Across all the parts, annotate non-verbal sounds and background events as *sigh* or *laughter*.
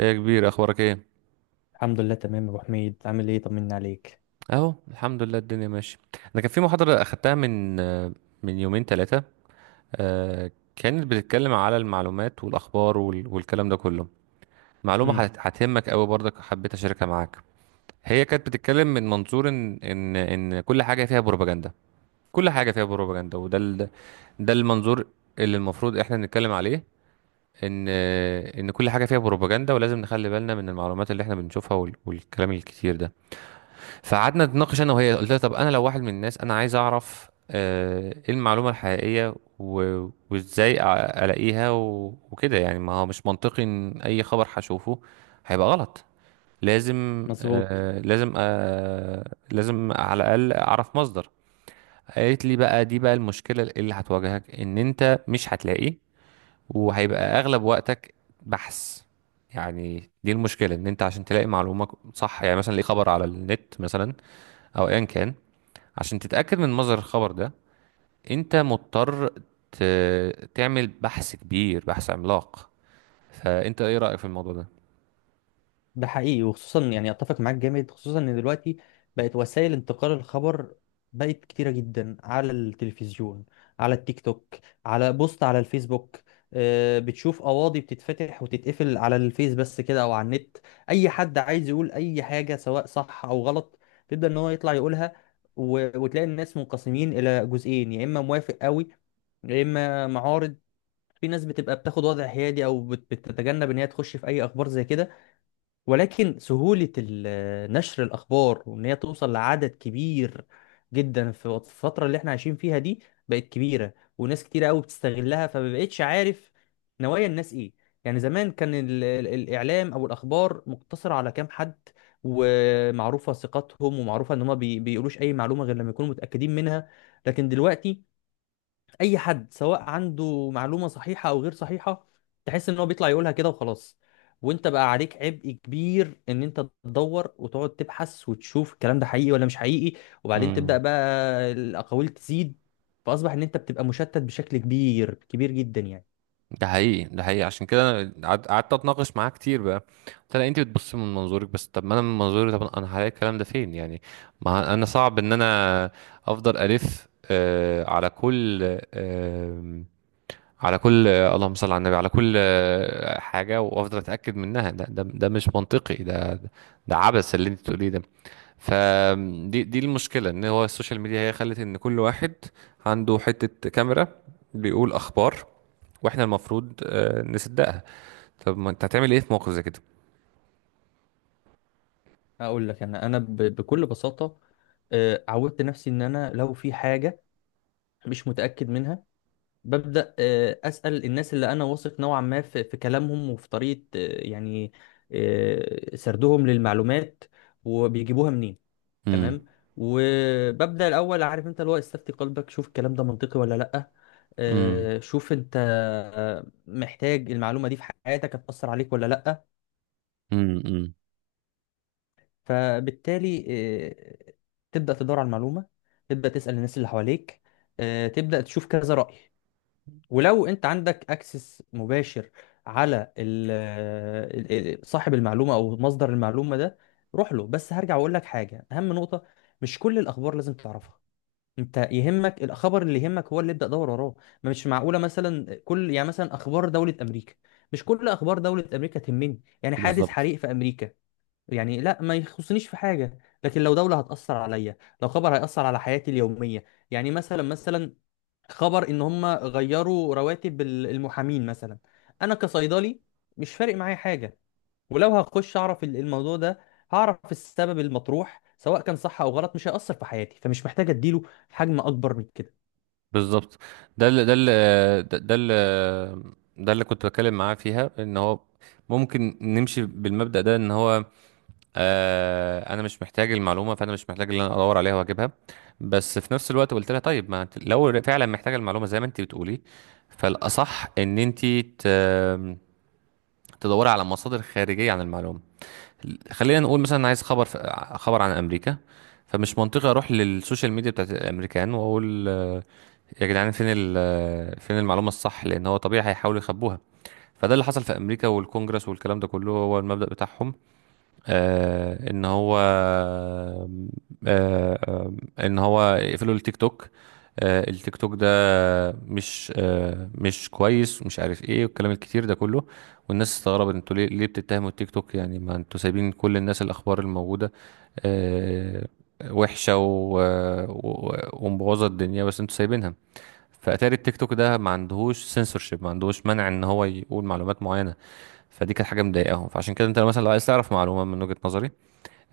ايه يا كبير اخبارك ايه؟ الحمد لله تمام يا ابو حميد، عامل ايه؟ طمني عليك. اهو الحمد لله الدنيا ماشيه. انا كان في محاضره اخدتها من يومين ثلاثه، كانت بتتكلم على المعلومات والاخبار والكلام ده كله. معلومه امم. هتهمك قوي برضك، حبيت اشاركها معاك. هي كانت بتتكلم من منظور ان كل حاجه فيها بروباجندا، كل حاجه فيها بروباجندا. ده المنظور اللي المفروض احنا نتكلم عليه، ان كل حاجه فيها بروباجندا، ولازم نخلي بالنا من المعلومات اللي احنا بنشوفها والكلام الكتير ده. فقعدنا نتناقش انا وهي، قلت لها طب انا لو واحد من الناس انا عايز اعرف ايه المعلومه الحقيقيه وازاي الاقيها وكده، يعني ما هو مش منطقي ان اي خبر هشوفه هيبقى غلط. لازم مظبوط. آه، لازم آه، لازم على الاقل اعرف مصدر. قالت لي بقى دي بقى المشكله اللي هتواجهك، ان انت مش هتلاقي، وهيبقى اغلب وقتك بحث. يعني دي المشكله، ان انت عشان تلاقي معلومه صح، يعني مثلا ليه خبر على النت مثلا او ايا كان، عشان تتأكد من مصدر الخبر ده انت مضطر ت... تعمل بحث كبير، بحث عملاق. فانت ايه رأيك في الموضوع ده؟ ده حقيقي وخصوصا يعني اتفق معاك جامد، خصوصا ان دلوقتي بقت وسائل انتقال الخبر بقت كتيره جدا، على التلفزيون، على التيك توك، على بوست على الفيسبوك. بتشوف قواضي بتتفتح وتتقفل على الفيس بس كده او على النت. اي حد عايز يقول اي حاجه سواء صح او غلط تبدا ان هو يطلع يقولها، وتلاقي الناس منقسمين الى جزئين، يا اما موافق قوي يا اما معارض. في ناس بتبقى بتاخد وضع حيادي او بتتجنب ان هي تخش في اي اخبار زي كده. ولكن سهولة نشر الاخبار وان هي توصل لعدد كبير جدا في الفترة اللي احنا عايشين فيها دي بقت كبيرة، وناس كتيرة قوي بتستغلها، فما بقتش عارف نوايا الناس ايه. يعني زمان كان الاعلام او الاخبار مقتصرة على كام حد، ومعروفة ثقتهم ومعروفة ان هم بيقولوش اي معلومة غير لما يكونوا متأكدين منها. لكن دلوقتي اي حد سواء عنده معلومه صحيحه او غير صحيحه تحس ان هو بيطلع يقولها كده وخلاص. وانت بقى عليك عبء كبير ان انت تدور وتقعد تبحث وتشوف الكلام ده حقيقي ولا مش حقيقي، وبعدين تبدا امم. بقى الاقاويل تزيد، فاصبح ان انت بتبقى مشتت بشكل كبير كبير جدا يعني. ده حقيقي، ده حقيقي. عشان كده انا قعدت اتناقش معاه كتير بقى. قلت لها انت بتبص من منظورك بس، طب ما انا من منظوري، طب انا هلاقي الكلام ده فين يعني؟ ما انا صعب ان انا افضل الف آه على كل آه، على كل، اللهم صل على النبي، على كل حاجة وافضل اتأكد منها، ده مش منطقي، ده ده عبث اللي انت بتقوليه ده. فدي المشكلة، ان هو السوشيال ميديا هي خلت ان كل واحد عنده حتة كاميرا بيقول اخبار، واحنا المفروض نصدقها. طب ما انت هتعمل ايه في موقف زي كده؟ اقول لك، انا بكل بساطه، عودت نفسي ان انا لو في حاجه مش متاكد منها ببدأ أسأل الناس اللي أنا واثق نوعا ما في كلامهم، وفي طريقة يعني سردهم للمعلومات، وبيجيبوها منين. امم. تمام. وببدأ الأول، عارف أنت، اللي هو استفتي قلبك، شوف الكلام ده منطقي ولا لأ. امم. شوف أنت محتاج المعلومة دي في حياتك، هتأثر عليك ولا لأ. امم. فبالتالي آه، تبدأ تدور على المعلومة، تبدأ تسأل الناس اللي حواليك، تبدأ تشوف كذا رأي. ولو انت عندك اكسس مباشر على ال- صاحب المعلومه او مصدر المعلومه ده، روح له. بس هرجع واقول لك حاجه، اهم نقطه، مش كل الاخبار لازم تعرفها. انت يهمك الخبر، اللي يهمك هو اللي ابدا دور وراه. ما مش معقوله مثلا كل يعني مثلا اخبار دوله امريكا. مش كل اخبار دوله امريكا تهمني. يعني حادث بالظبط، حريق في امريكا يعني لا، ما يخصنيش في حاجه. لكن لو دوله هتاثر عليا، لو خبر هياثر على حياتي اليوميه، يعني مثلا خبر ان هم غيروا رواتب المحامين مثلا، انا كصيدلي مش فارق معايا حاجه. ولو هخش اعرف الموضوع ده، هعرف السبب المطروح سواء كان صح او غلط، مش هيأثر في حياتي، فمش محتاج اديله حجم اكبر من كده. بالظبط. ده اللي ده اللي ده اللي ده اللي كنت بتكلم معاه فيها، ان هو ممكن نمشي بالمبدأ ده، ان هو آه، انا مش محتاج المعلومة، فانا مش محتاج ان انا ادور عليها واجيبها. بس في نفس الوقت قلت لها طيب ما انت لو فعلا محتاجة المعلومة زي ما انت بتقولي، فالاصح ان انت ت- تدوري على مصادر خارجية عن المعلومة. خلينا نقول مثلا عايز خبر خبر عن امريكا، فمش منطقي اروح للسوشيال ميديا بتاعت الامريكان واقول يا جدعان فين المعلومة الصح، لأن هو طبيعي هيحاولوا يخبوها. فده اللي حصل في أمريكا والكونجرس والكلام ده كله، هو المبدأ بتاعهم. آه إن هو آه، آه، إن هو يقفلوا التيك توك. آه التيك توك ده مش آه، مش كويس، مش عارف إيه، والكلام الكتير ده كله. والناس استغربت، أنتوا ليه ليه بتتهموا التيك توك؟ يعني ما أنتوا سايبين كل الناس، الأخبار الموجودة آه وحشة ومبوظة الدنيا بس أنتوا سايبينها. فاتاري التيك توك ده ما عندهوش سنسورشيب، ما عندهوش منع ان هو يقول معلومات معينه. فدي كانت حاجه مضايقاهم. فعشان كده انت لو مثلا لو عايز تعرف معلومه من وجهه نظري،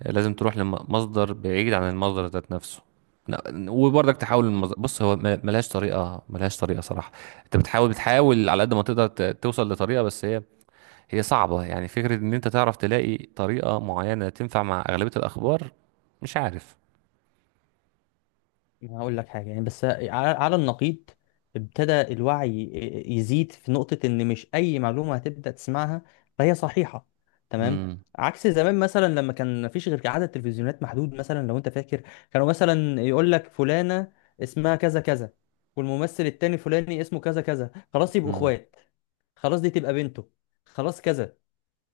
لازم تروح لمصدر بعيد عن المصدر ذات نفسه. وبرضك تحاول المصدر، بص هو ملهاش طريقه، ملهاش طريقه صراحه. انت بتحاول على قد ما تقدر توصل لطريقه، بس هي صعبه، يعني فكره ان انت تعرف تلاقي طريقه معينه تنفع مع اغلبيه الاخبار، مش عارف. ما هقول لك حاجة يعني، بس على النقيض، ابتدى الوعي يزيد في نقطة إن مش أي معلومة هتبدأ تسمعها فهي صحيحة. تمام. امم. عكس زمان مثلا لما كان مفيش غير عدد تلفزيونات محدود. مثلا لو أنت فاكر، كانوا مثلا يقول لك فلانة اسمها كذا كذا، والممثل التاني فلاني اسمه كذا كذا، خلاص يبقوا امم. إخوات، خلاص دي تبقى بنته، خلاص كذا.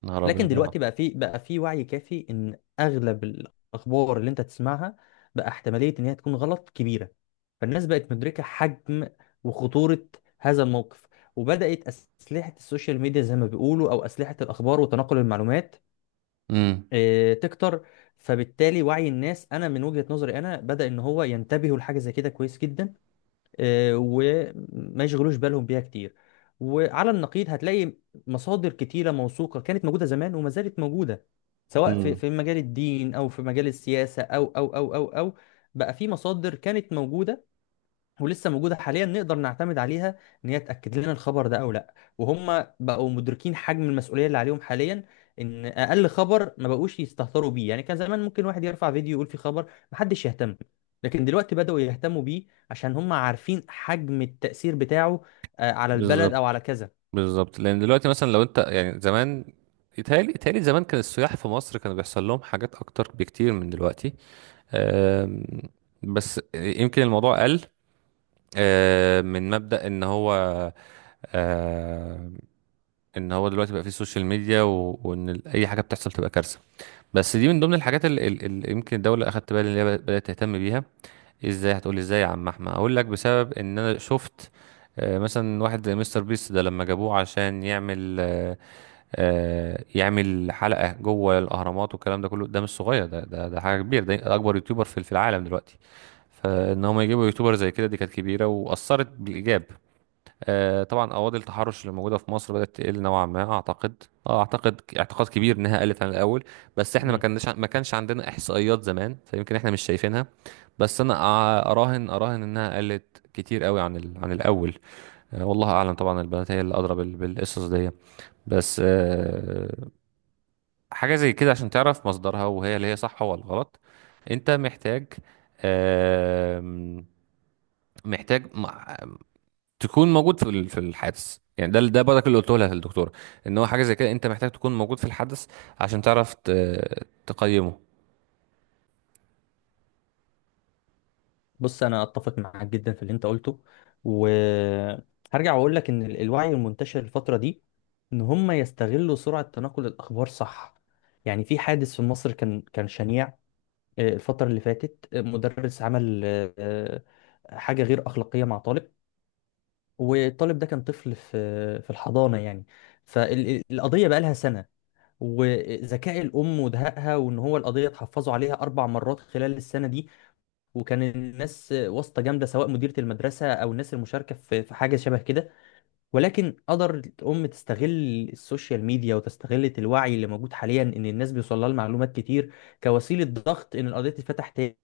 نهار لكن ابيض. دلوقتي بقى في وعي كافي إن أغلب الأخبار اللي أنت تسمعها بقى احتمالية إن هي تكون غلط كبيرة. فالناس بقت مدركة حجم وخطورة هذا الموقف، وبدأت أسلحة السوشيال ميديا زي ما بيقولوا، أو أسلحة الأخبار وتناقل المعلومات امم. تكتر. فبالتالي وعي الناس، أنا من وجهة نظري أنا، بدأ إن هو ينتبهوا لحاجة زي كده، كويس جدا، وما يشغلوش بالهم بيها كتير. وعلى النقيض هتلاقي مصادر كتيرة موثوقة كانت موجودة زمان وما زالت موجودة، سواء في امم. في مجال الدين أو في مجال السياسة أو بقى في مصادر كانت موجودة ولسه موجوده حاليا نقدر نعتمد عليها، ان هي تاكد لنا الخبر ده او لا. وهم بقوا مدركين حجم المسؤوليه اللي عليهم حاليا، ان اقل خبر ما بقوش يستهتروا بيه. يعني كان زمان ممكن واحد يرفع فيديو يقول فيه خبر، محدش يهتم. لكن دلوقتي بداوا يهتموا بيه، عشان هم عارفين حجم التاثير بتاعه على البلد او بالظبط، على كذا. بالظبط. لان دلوقتي مثلا لو انت يعني زمان، يتهيألي زمان كان السياح في مصر كانوا بيحصل لهم حاجات اكتر بكتير من دلوقتي. أم، بس يمكن الموضوع قل، من مبدأ ان هو، أم، ان هو دلوقتي بقى فيه سوشيال ميديا، وان اي حاجه بتحصل تبقى كارثه. بس دي من ضمن الحاجات اللي يمكن الدوله اخدت بالي ان هي بدات تهتم بيها. ازاي هتقولي؟ ازاي يا عم احمد؟ اقول لك، بسبب ان انا شفت مثلا واحد زي مستر بيست ده لما جابوه عشان يعمل يعمل حلقة جوه الأهرامات والكلام ده كله. ده مش صغير، ده حاجة كبيرة، ده أكبر يوتيوبر في في العالم دلوقتي. فإن هم يجيبوا يوتيوبر زي كده، دي كانت كبيرة وأثرت بالإيجاب. طبعا أواضي التحرش اللي موجودة في مصر بدأت تقل نوعا ما أعتقد. اه اعتقد اعتقاد كبير انها قلت عن الاول، بس احنا ما كناش، ما كانش عندنا احصائيات زمان، فيمكن احنا مش شايفينها. بس انا اراهن، اراهن انها قلت كتير قوي عن عن الاول. والله اعلم، طبعا البنات هي اللي ادرى بالقصص دي. بس حاجة زي كده عشان تعرف مصدرها، وهي اللي هي صح ولا غلط، انت محتاج، آم، محتاج تكون موجود في في الحادث. يعني ده ده برضك اللي قلته لها الدكتورة، ان هو حاجة زي كده انت محتاج تكون موجود في الحدث عشان تعرف تقيمه. بص، انا اتفق معاك جدا في اللي انت قلته، وهرجع واقول لك ان الوعي المنتشر الفتره دي ان هم يستغلوا سرعه تناقل الاخبار، صح. يعني في حادث في مصر كان شنيع، الفتره اللي فاتت، مدرس عمل حاجه غير اخلاقيه مع طالب. والطالب ده كان طفل في الحضانه يعني. فالقضيه بقى لها سنه، وذكاء الام ودهائها، وان هو القضيه اتحفظوا عليها 4 مرات خلال السنه دي. وكان الناس واسطة جامدة، سواء مديرة المدرسة أو الناس المشاركة في حاجة شبه كده. ولكن قدر الأم تستغل السوشيال ميديا وتستغل الوعي اللي موجود حاليا، إن الناس بيوصل لها المعلومات كتير، كوسيلة ضغط إن القضية تتفتح تاني.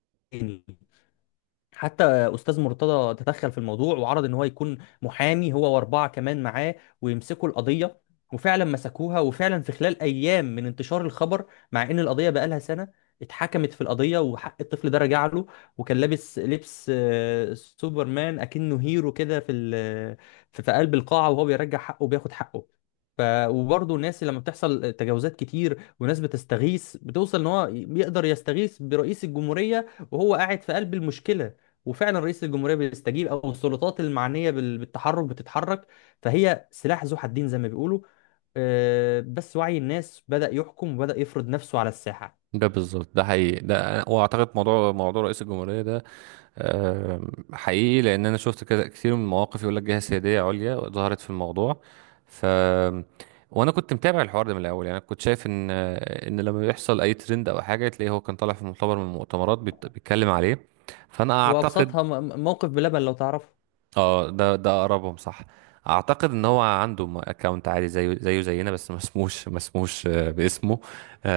حتى استاذ مرتضى تدخل في الموضوع، وعرض ان هو يكون محامي هو واربعه كمان معاه ويمسكوا القضيه. وفعلا مسكوها، وفعلا في خلال ايام من انتشار الخبر، مع ان القضيه بقالها سنه، اتحكمت في القضيه وحق الطفل ده رجع له. وكان لابس لبس سوبرمان، اكنه هيرو كده في ال- في في قلب القاعه، وهو بيرجع حقه وبياخد حقه. ف وبرضه الناس اللي لما بتحصل تجاوزات كتير وناس بتستغيث، بتوصل ان هو يقدر يستغيث برئيس الجمهوريه وهو قاعد في قلب المشكله، وفعلا رئيس الجمهوريه بيستجيب، او السلطات المعنيه بالتحرك بتتحرك. فهي سلاح ذو حدين زي ما بيقولوا، بس وعي الناس بدأ يحكم وبدأ يفرض نفسه على الساحه. ده بالظبط، ده حقيقي. ده واعتقد موضوع رئيس الجمهورية ده آه، حقيقي، لان انا شفت كده كتير من المواقف، يقول لك جهه سياديه عليا ظهرت في الموضوع. ف وانا كنت متابع الحوار ده من الاول، يعني أنا كنت شايف ان لما بيحصل اي ترند او حاجه تلاقيه هو كان طالع في مؤتمر من المؤتمرات بيتكلم عليه. فانا اعتقد، وابسطها موقف بلبن لو تعرفه. اه ده ده اقربهم صح. اعتقد ان هو عنده اكونت عادي زيه زيه زينا، بس ما اسموش باسمه.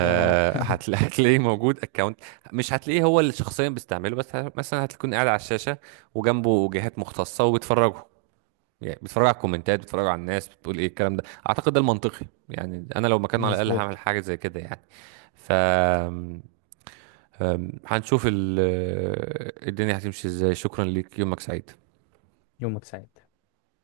اه *laughs* هتلاقيه موجود اكونت، مش هتلاقيه هو اللي شخصيا بيستعمله، بس مثلا هتكون قاعد على الشاشه وجنبه جهات مختصه وبيتفرجوا. يعني بيتفرجوا على الكومنتات، بيتفرجوا على الناس بتقول ايه الكلام ده. اعتقد ده المنطقي، يعني انا لو مكانه على الاقل هعمل مظبوط. حاجه زي كده يعني. ف آم، هنشوف الدنيا هتمشي ازاي. شكرا ليك، يومك سعيد. يومك سعيد.